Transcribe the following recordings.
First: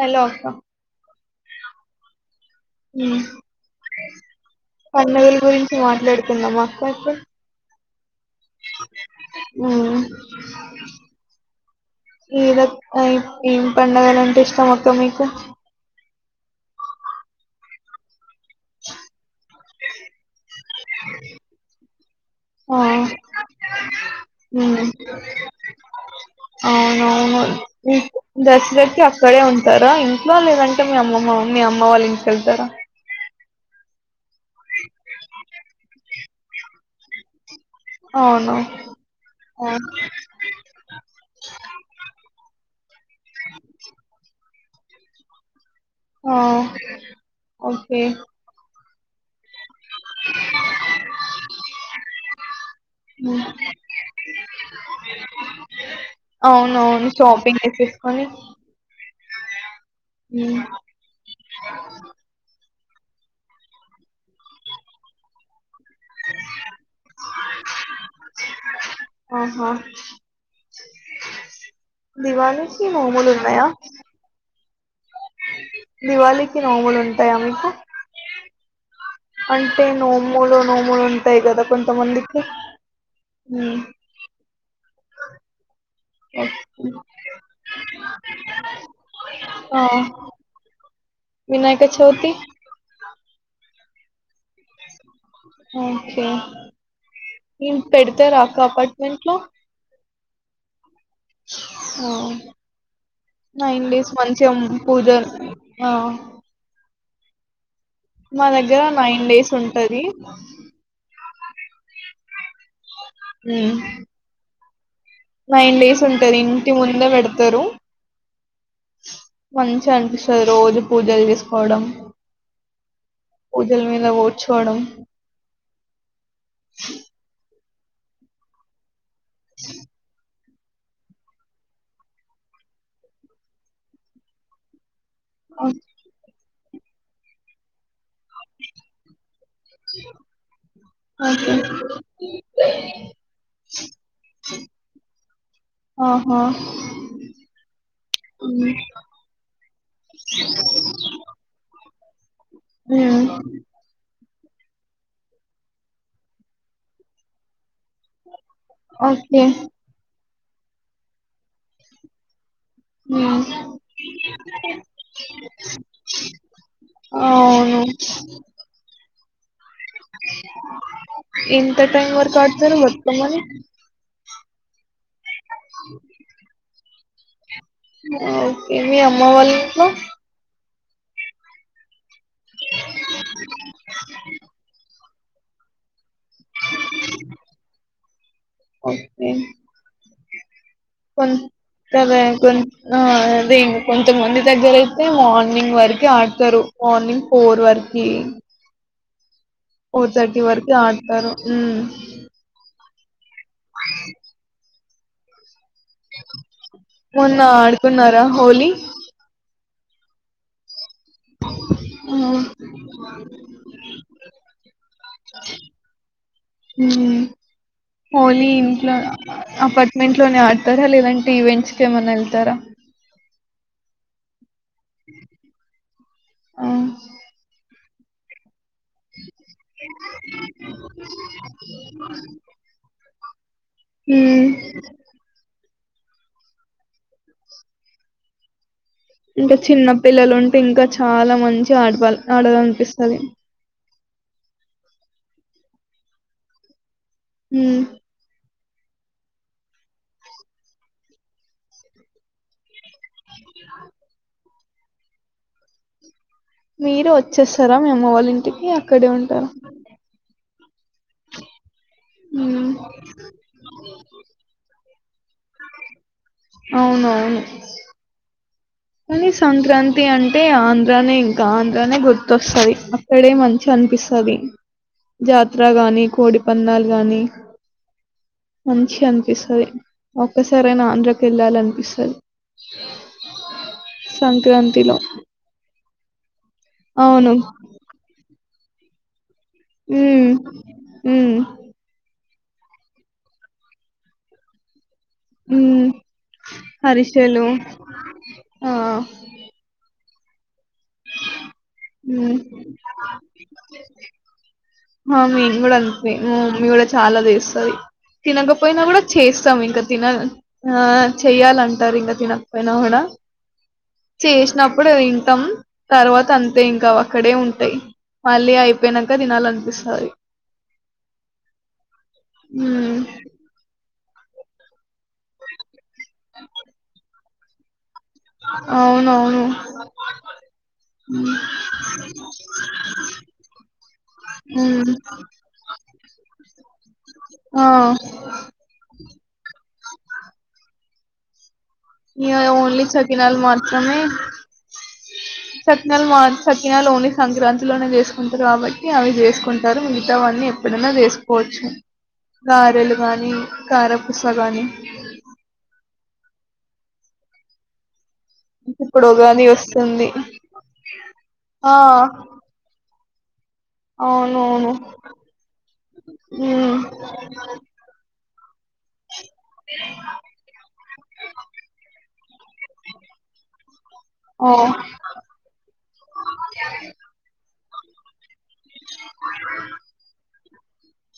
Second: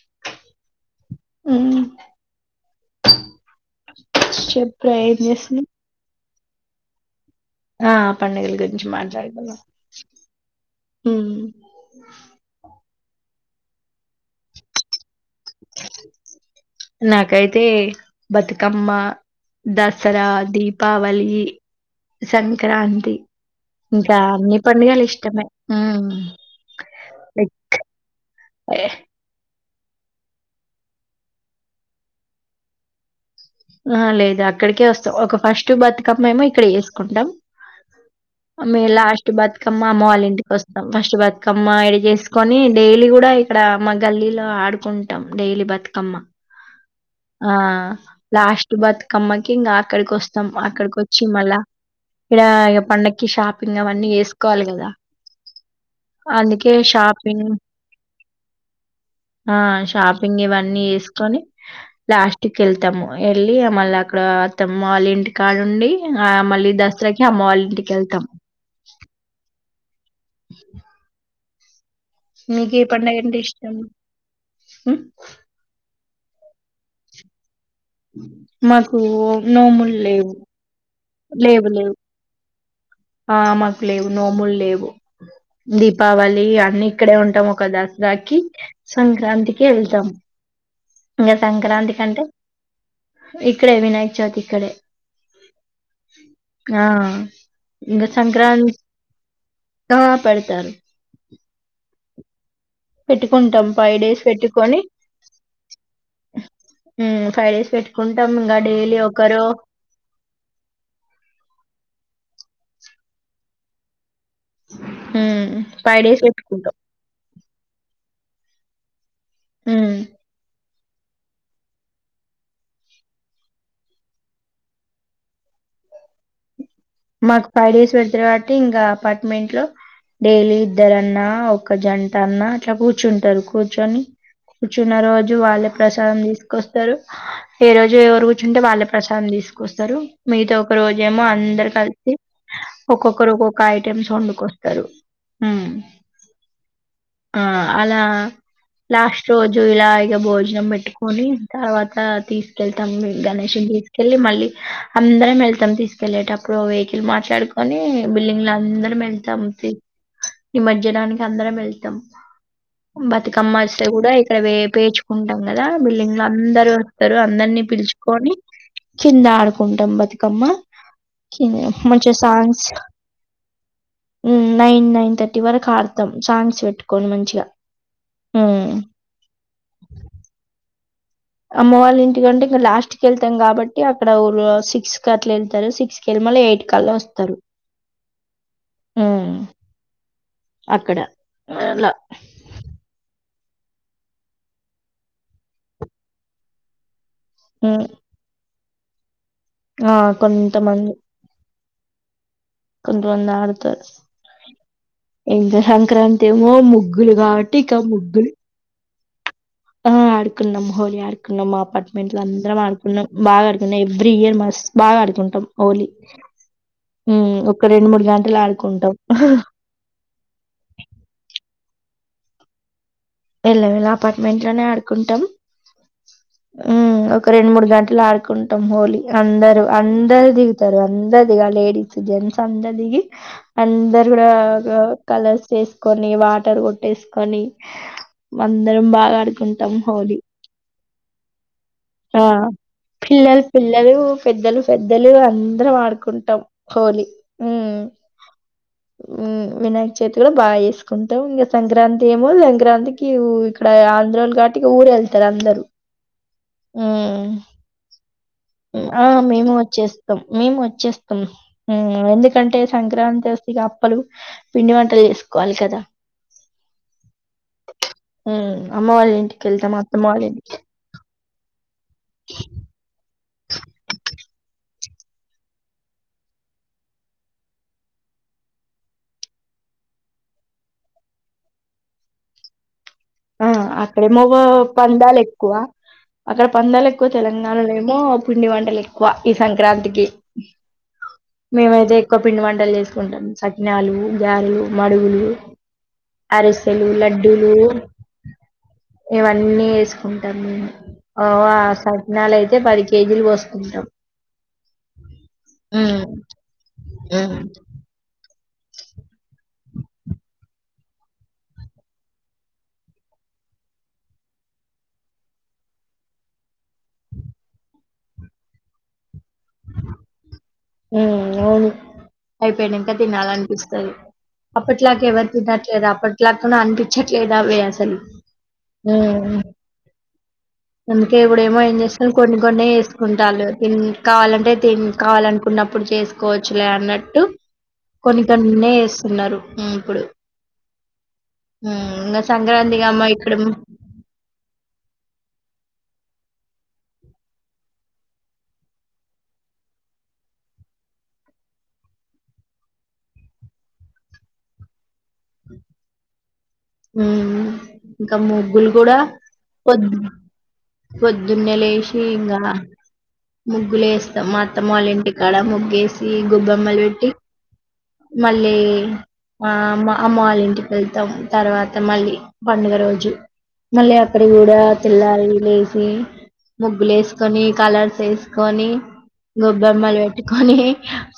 Hello అక్క హ్మ్ చెప్రా ఏం చేస్తున్నావ్ నమస్తే అక్క ఆ పండగల గురించి మాట్లాడుకుందాం ఉమ్ ఏదో ఏం పండగలంటే ఇష్టం అక్క మీకు? నాకైతే బతుకమ్మ దసరా దీపావళి ఆ సంక్రాంతి ఇంకా అన్ని ఉమ్ పండుగలు ఇష్టమే. అవునవును [unintelligible] టారా ఇంట్లో లేదంటే మీ అమ్మమ్మ మీ అమ్మ వాళ్ళ ఇంటికెళ్తారా? ఆ లేదు అక్కడికే వస్తాం ఒక ఫస్ట్ బతుకమ్మేమో ఇక్కడ చేస్కుంటాం. అవును మేం లాస్ట్ ఆ బతుకమ్మ అమ్మ వాళ్ళ ఇంటికి వస్తాం ఫస్ట్ బతుకమ్మ ఇడ చేసుకొని డైలీ కూడా ఇక్కడ మా గల్లీలో ఆడు కుంటాం డైలీ బత్ ఆ ఓకే లాస్ట్ బతుకమ్మ కింగ అక్కడికి వస్తాం అక్కడికి వచ్చి మళ్ళ ఈడ ఇగ పండక్కి ఉమ్ షాపింగ్ అవన్నీ చేస్కోవాలి గదా అందుకే అవునవును షాపింగ్ చేసేసుకొని ఆ షాపింగ్ ఉమ్ ఇవన్నీ చేస్కొని లాస్ట్ కెల్ టం వెళ్ళి మళ్ళక్కడ అత్తమ్మ వాళ్ళ ఇంటి కాడుండి, ఆ మళ్ళీ దసరాకి అమ్మ వాళ్ళ ఇంటికెళ్తాం. హా దివాళి కి నోములున్నాయా? హ దివాళికి నోములు ఉంటాయా మీకు మాక్ కో నోముూల్ లేవు టాయి కదా లేవు కొంత లేవు మందికి ఆ మాకు లేవు నోములు లేవు ఓకే. దీపావళి అన్నిీ ఇక్కడే ఉంటాం ఒక దసరాకి సంక్రాంతికి ఆ వెళ్తాము ఇంకా వినాయక సంక్రాంతి కంటే చవితి ఇక్కడే వినాయక చౌతి ఇక్కడే ఓకే ఆ ఇన్ ఇంగ పెడితే రా అక్క సంక్రాంతి పార్ట్మెంట్ లో ఆ పెడతారు ఓ పెట్టుకుంటాం నైన్ ఫైవ్ డేస్ మంచిగా పెట్టుకొని పూజ అ ఫైవ్డేస్ పెట్ మా దగ్గర నైన్ డేస్ ఉంటది ఆ ఉమ్ నైన్ డేస్ ఫైవ్ ఉంటది ఇంటి పెట్టుకుంటాం ముందు పెడ్ త్ తరు మంచి ఉమ్ అన్చ రోజు పూజలు చేసుకోవడం పూజల మీద కూడ్చోవడం మాకు ఫైవ్ డేస్ పెడుతారు కాబట్టి ఇంకా అపార్ట్మెంట్ లో డైలీ ఇద్దర అన్నా ఒక జంట అన్న చబూచుంటరు కూర్చొని కూర్చున్న రోు జో వాళ్ళ ప్రసాదం తీస్ కోస్తారు ఏ రోజ్ ఎవరు కూర్చుంటే వాళ్ళే ప్రసాదం తీసుకొస్తారు మిగతా ఒక రోజే ఏమో ఓకే అందరు కలిసి ఒక్కొక్కరు ఒక్కొక్క ఐటమ్స్ వండుకొస్తారు ఆహా ఆ అలా లాస్ట్ రోజు ఇలా ఇగ భోజనం పెట్టుకొని తర్వాత తా తీస్ కేల్ తాం ఉమ్, గణేష్న్ని కి మళ్ళీ అందరం వెళ్తాం తీసుకెళ్లేటప్పు ఇప్పుడు వెహికిల్ మాట్లాడుకొని బిల్డింగ్ ల అందరం వేల్తాం ఓకే బీ ఈ మజ్యానానికి అందరం వెళ్తాం ఉమ్. బతుకమ్మ ఇస్తే కూడా ఇక్కడ వే పేచుకుంటాం కదా బిల్డింగ్ లో అందరు వస్తారు అందరినీ అవును పిలుచుకొని చిందాడ్ ద్ కుంటబతికమ్మ ఇంత టైమ్ వర్క్ ఆడతారు వత్తకమని నైన్ థర్టి వరకు అర్థం సాన్స్ట్ కొన్ని మంచిగా హ్మ్. ఓకవి అమ్మ వాళ్ళ ఆమోవళ ఎందుకంటే ఇంకా లాస్ట్ కి వెళ్తాం కాబట్టి అక్కడఊ సిక్స్ అట్లా వెళ్తారు సిక్స్ కిలమల ఎయిట్ కల్లో వస్తారు అక్కడ. కొ అలా. క దేం కొంతమంది దగ్గర అయితే మార్నింగ్ వరకు ఆడతారు మార్నింగ్ కో హ్మ్. వర్కి ఆ! ఫోర్ థర్టీ వరకు కొంతమంది ఆడతారు హ్మ్ కుంటు వందా త ఏంకా సంక్రాంతి ఏమో ముగ్గులు మొన్న కాబట్టి ఇక ఆడుకున్నారా ముగ్గులు హోలీ ఆ ఆడుకున్నా మ్ హోలీ ఆడుకున్నాం మా అపార్ట్మెంట్ ఆ, ల అందరం ఆడుకున్నాం, బాగా ఆడుకున్నాం ఎవ్రీ ఇయర్, మస్ బాగా ఆడుకుంటాం హోలీ ఉమ్. హ్మ్. ఒక గంటలు హోలీ ఆడుకుంటాం. ఇంట్లో అపార్ట్మెంట్ లోనే ఆడతారా లేదంటే ఈవెంట్స్ ఏమన్నా ఎల్ తార ఎల్ వెల అపార్ట్మెంట్ ట్లోనే ఆడుకుంటాం ఆ, హ్మ్ ఒక రెండు మూడు గంట్ లాార్కుొన్ కుంటాం హోలీ అందరు అందరు దిగుతారు, అందరు దిగా లేడీస్ జెంట్స్ అందరు దిగి. అందరు కూడా ఉమ్. కలర్స్ ఏ స్ కొని వాటర్ కొట్టేసుకొని వన్ ఇంక చిన్న పిల్లలు ఉంటే ఇంక చ్ చాలా మంచి ఆ పిల్లలు పిల్లలు పెద్దలు పె పెద్దలు అందరం ఆడుకుంటాం హోలీ [unintelligible] హ్మ్ హ్మ్ వినాయకచవితి కూడా బాగా చేసుకుంటాం ఇంకా సంక్రాంతి ఏమో సంక్రాంతి ఇక్కడ ఆంధ్రాలు గట్ [unintelligible] ఇక ఊరెళ్తారు అందరూ మీరు హ్మ్. వచ్చేస్తారా మీ అమ్మ వాళ్ళ ఇం ఆ మేము వచ్చేస్తాం మేము వచ్చేస్ మ్మ్ హ్మ్ ఎందుకంటే మ్మ్ సంక్రాంతి వస్తే ఇగ అప్పలు పిండి వంటలు చేసు కోల్కతా హ్మ్మ్ మళ్ళీ సంక్రాంతి అంటే ఆంధ్రానే ఇ కాన్ [unintelligible] తనే గుర్తొస్తది అక్కడే మంచి అనిపిస్తది జాతర గాని కోడి పందాలు గాని మంచి అనిపిస్తది ఒక్కసరైనా ఆంధ్రకి వెళ్ళాల అనిపిస్తది ఆ అక్కడే మగ పందాలు ఎక్కువ [unintelligible] అక్కడ పందాలు ఎక్కువ అవును తెలంగాణలో ఏమో పిండి వంట్ తెలికు [unintelligible] ఈ సంక్రాంతికి మ్మ్ మ్మ్ మేమైతే ఒక పిండి వంటలు చేసుకుంటాం సకినాలు గ్యారలు [unintelligible] మడుగులు మ్మ్ అరిసెలు హరిసెలు లడ్డూలు ఆ ఇవన్నీ తీస్ ఘంటామ [unintelligible] కేజీలు బోసుకుంటాం. ఆ మీ కూడా అంత హ్మ్. మీ కూడా చాలా హ్మ్. తీస్తది తినకపోయినా కూడా చేస్తాం ఇంక తినాల చేయాలంటారు ఇంకా తినకపోయినా కూడా చేసినప్పుడు తింటాం తర్వాత అంతే ఇంక అక్కడే ఉంటాయి మళ్ళీ అయిపోయినాక తినాలనిపిస్తాది హ్మ్ అవును అయిపోయినాకా హ్మ్ తినాలనిపిస్తది అప్పట్లాకవత నాట్ [unintelligible] లేదు అప్పట్లాకూడా అనిపించ లేదా వే అసలు హ్మ్ అవునవును అందుకే ఇప్పుడ ఏమో ఏం చేస్తాను కొన్ని కొన్ని వేసుకుంటారు తిని కావాలంటే తి హ్మ్ కావాలంటే న్నప్పుడు చేసుకోవచ్చులే అన్నట్టు ఆ కొన్ని కొన్నే వేస్తున్నారు ఉమ్ ఇప్పుడు హ్మ్. ఇంగ ఇ ఓన్లీ సంక్రాంతికమ్మ ఇక్కడ సక్కింనల్ మాత్రమే సకినాలు మా సకినాలు ఓన్లీ సంక్రాంతిలోనే చేసుకుంటారు కాబట్టి అవి చేసుకుంటారు మిగతావన్నీ ఎప్పుడైనా చేసుకోవచ్చు గారెలు గానీ కారపుూస గానీ అ ఉమ్ ఇంకా ముగ్గులు కూడా ఇప్పుడు ఉగాది పొద్ వస్తుంది పొద్దున్నే ఆ లేసి ఇగ ముగ్గులు వేస్తాం అత్తమ్మ అవునవును వాళ్ళ ఇంటికాడ ముగ్గు వేసి మ్మ్ గొబ్బెమ్మలు పెట్టి మళ్ళీ ఆ మా అమ్మ వాళ్ళంటికి వెళతాం మళ్ళీ పండుగ రోజు మళ్ళీ అక్కడ ఆ కూడా తె ల్లారి లేసి ముగ్గులు వేసుకొని కలర్ ఎస్ కొని గొబ్బెమ్మలు పెట్టుకొని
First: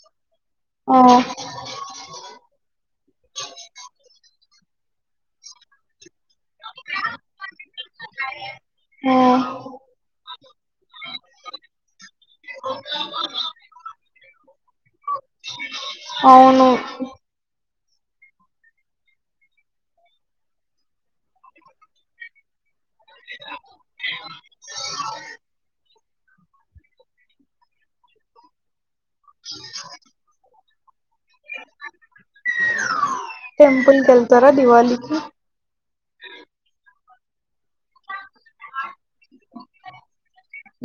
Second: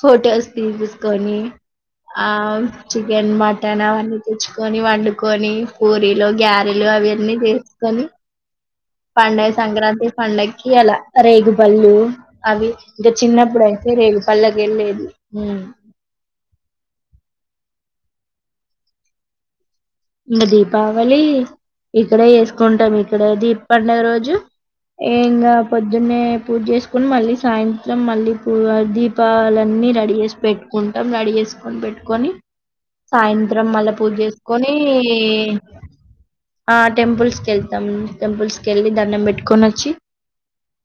ఫోటోస్ ఆ తీసుకొని ఆ చికెన్ మటన్ అవన్నీ తెచ్చుకొ ని వండుకొని పూరి గ్యారెలు అవ అన్నీ చేసుకొని ఆ పండగ సంక్రాంతి పండగకి అలా రేగుపళ్ళు అవి ఇంకా చిన్నప్పుడు అయితే రేగుపళ్ళకి ఎల్లేది అవును ఇకా దీపావళి ఇక్కడే చేసుకున్ టామ్ ఇక్కడది పండగ రోజు ఇంగ పొద్ పొద్దున్నే పూజ చేసుకని మళ్ళీ సాయంత్రం మళ్ళీ పూ దీ పాలన్నీ రెడీ చేసి పెట్ నడి చేేసుకొని పెట్టుకొని సాయంత్రం మళ్ళా టెంపుల్ కి పూజ వెళ్తారా చేసుకొని దివాళికి ఈ ఆ ద్ టెంపుల్స్ కెల్ తమ్ టెంపుల్స్ కెళ్ళి దండం పెట్టుకొని వచ్చి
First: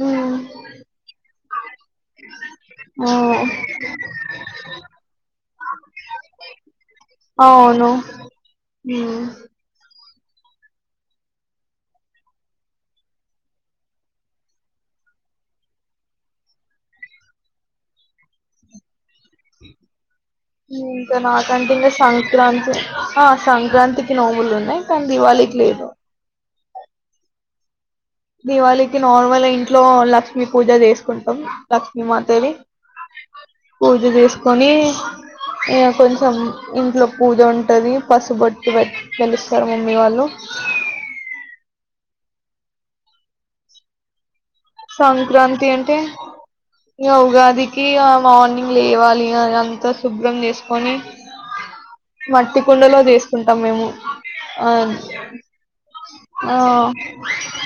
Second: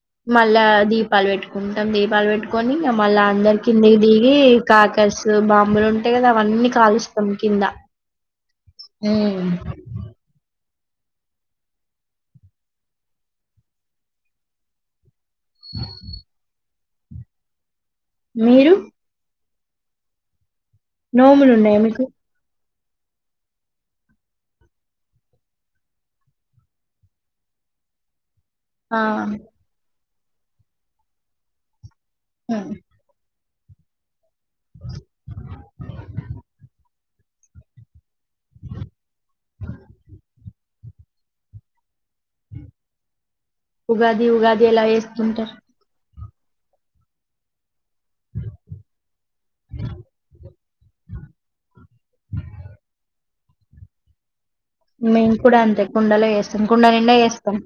మ్మ్ మళ్ళా దీపాలు పెట్టుకుంటాం దీపాలు పెట్టుకొనికా ఆ మళ్ళా అందరి కిందికి దిగి కాకర్స్ బాంబులు ఉంటాయి కదా అవన్నీ కాలుస్తాం కింద అవును ఏ మ్మ్ [inaudible] మీరు [inaudible] ఇంకా నోములు నాకంటే ఉన్నాయా ఇంకా మీకు సంక్రాంతి ఆ సంక్రాంతికి నోము ల్ ఉన్నాయి కానీ దివాళికి లేదు ఆ దివాళికి నార్మల్ ఇంట్లో లక్ క్ష్మి పూజ చేసుకుంటాం మాతది హ్మ్ పూజ జేసుకొని ఇగ కొంచెం ఇంట్లో పూజ ఉంటది పసుబట్టు పెట్ కె లుస్తారు మమ్మీ వాళ్ళు ఉగాది ఉగాది ఎలా చేసుకుంటారు సంక్రాంతి అంటే ఇ ఉగాదికి ఆ మార్నింగ్ లేవాలి అ అంతా శుభ్రం చేసుకొని మట్టి కుండలో తీసుకుంటాం మేము ఆ మేము కూడా అంతే కుండలో చేస్తాం కుండ నిండా చేస్తాం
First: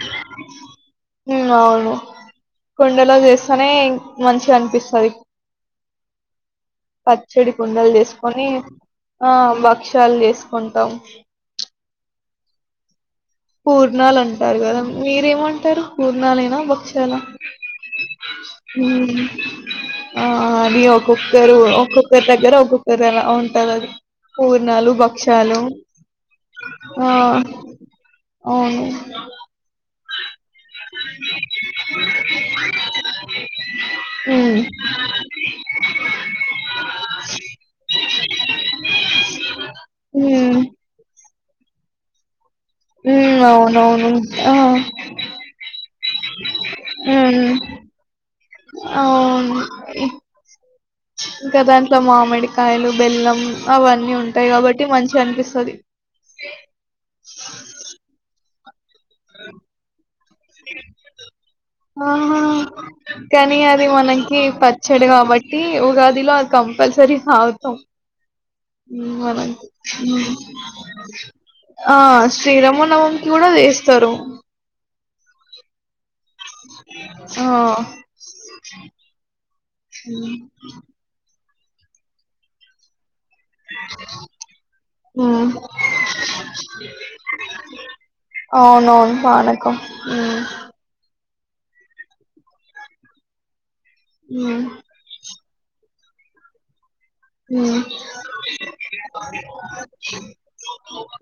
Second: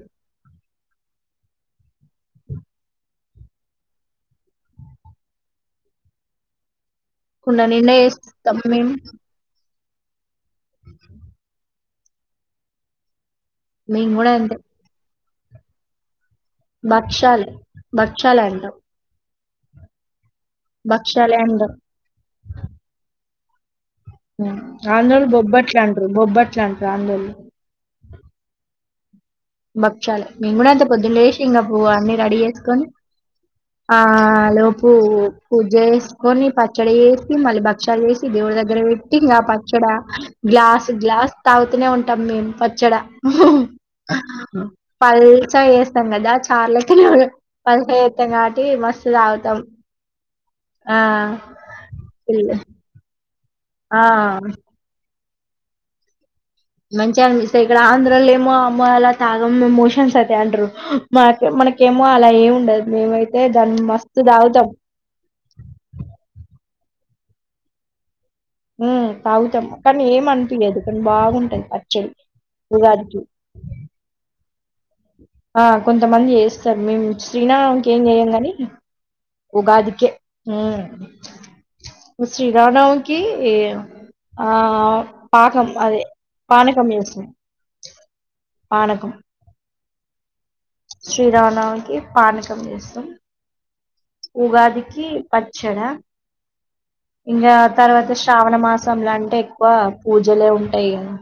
ఉ అవును కుండలో చేస్తానే మంచిగా అనిపిస్తుంది పచ్చడి కుండ కుందలు నిండా తీసుకొని చేస్తాం మేము ఆ బ క్షాలు వేసుకుంటాం మేము పూర్ణాలు కూడా అంతే అంటారు కదా మీరేమంటారు ఉలనా బక్షలా భక్షాలు భక్షాలు అంటాం మ్మ్ ఆ న భక్షాలే ఒక్కొక్కరు అంటాం ఒక్కొక్కరి దగ్గర ఒక్కొక్కరు ఎలా అ తెలొది ఆంద్రోల్లు బొబ్బట్లే అంటారు బొబ్బట్లు అంటారు ఆ ఆంద్రోల్లు అవును చాల్ భక్షాలే మేము కూడా అంత పొద్దున్న లేసి ఇంకా అపువ్ అన్ని రెడీ చేసుకొని ఆ ఉమ్ లోపు పూజ చేసుకొని పచ్చడి వేసి మళ్ళీ భక్షలు వేసి దేవుడి దగ్గర పెట్టి ఇంకా పచ్చడ ఉమ్ గ్లాస్ గ్లాస్ తాగుతనే ఉంటాం మేమ్ ఉ అవునవును ఆ పల్సగ చేత గంగదార్ చార్లెక్కనె ఇంగ ఉమ్ పల్సగా చెత్తం కాబట్ అవును ఇప్ ఆ ఇంక దాంట్లో ఫుల్ మామిడికాయలు బెల్లం ఆ అవన్నీ ఉంటాయి కాబట్టి మంచిగా అనిపిస్ సరి మా ఆల తాగం మోషన్స్ అయిత్ ఆహా ఏమి ఉండదు మేమైతే కాని దాన్ని అది మస్తు మనకి తాగుతాం పచ్చడి కాబట్టి ఉగాదిలో కంప్ కంపల్సరి తావుతాం ఉమ్ ఉ అవన్ తాగుతాం కానీ ఉ ఏం అనిపియదు కానీ బాగుంటది ఆ పచ్చడి ఉగాదికి శ్రీరామనవంకి కూడా చేస్తారు ఆ కొంతమంది చేస్తారు మేము ఆ శ్రీనవంకి ఏం చేయమ్ గాని ఉగాదికే ఉమ్ శ్రీ రామనవమి కి ఆ హ్మ్ పాకం అదే పానకం చేస్తాం పానకం ఉ శ్రీరామనవమికి పానకం చేస్తాం హ్మ్ ఉగాదికి పచ్చడా ఉ శ్రావణ మాసంలో అంటే ఎక్కువ పూజలే ఉంటాయి కదా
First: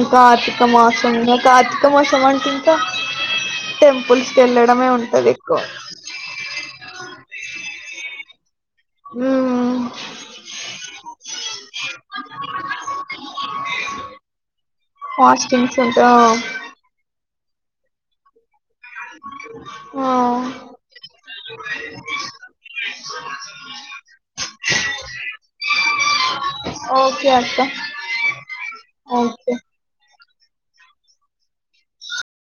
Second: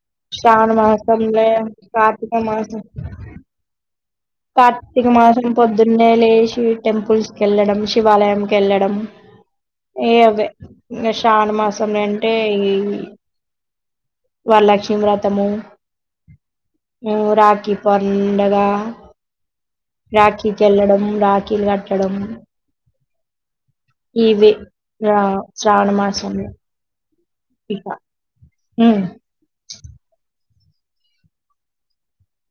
ఉ కార్తిక శ్రావణ మాసం మాసంలో కార్తిక మాసం కార్తీక అంటే ఇంకా మాసం టెంపుల్స్ కి వెళ్ళడమే కార్తీక ఉంటది మాసం ఎక్కువ పొద్దున్నే లేషి టెంపుల్స్ కెళ్ళడం శివాలయంకి వెళ్ళడం హ్మ్ ఏ అవే ఇంగ శ్రావనమాసం అంటే ఇ ఫాస్టింగ్స్ ఉంట రాఖీ పండగ అ [unintelligible] రాఖీ కెల్లడము రాఖీలు కట్టడం ఈవే శ్రావణ మాసము లొ ఓకే అక్క ఇక ఓకే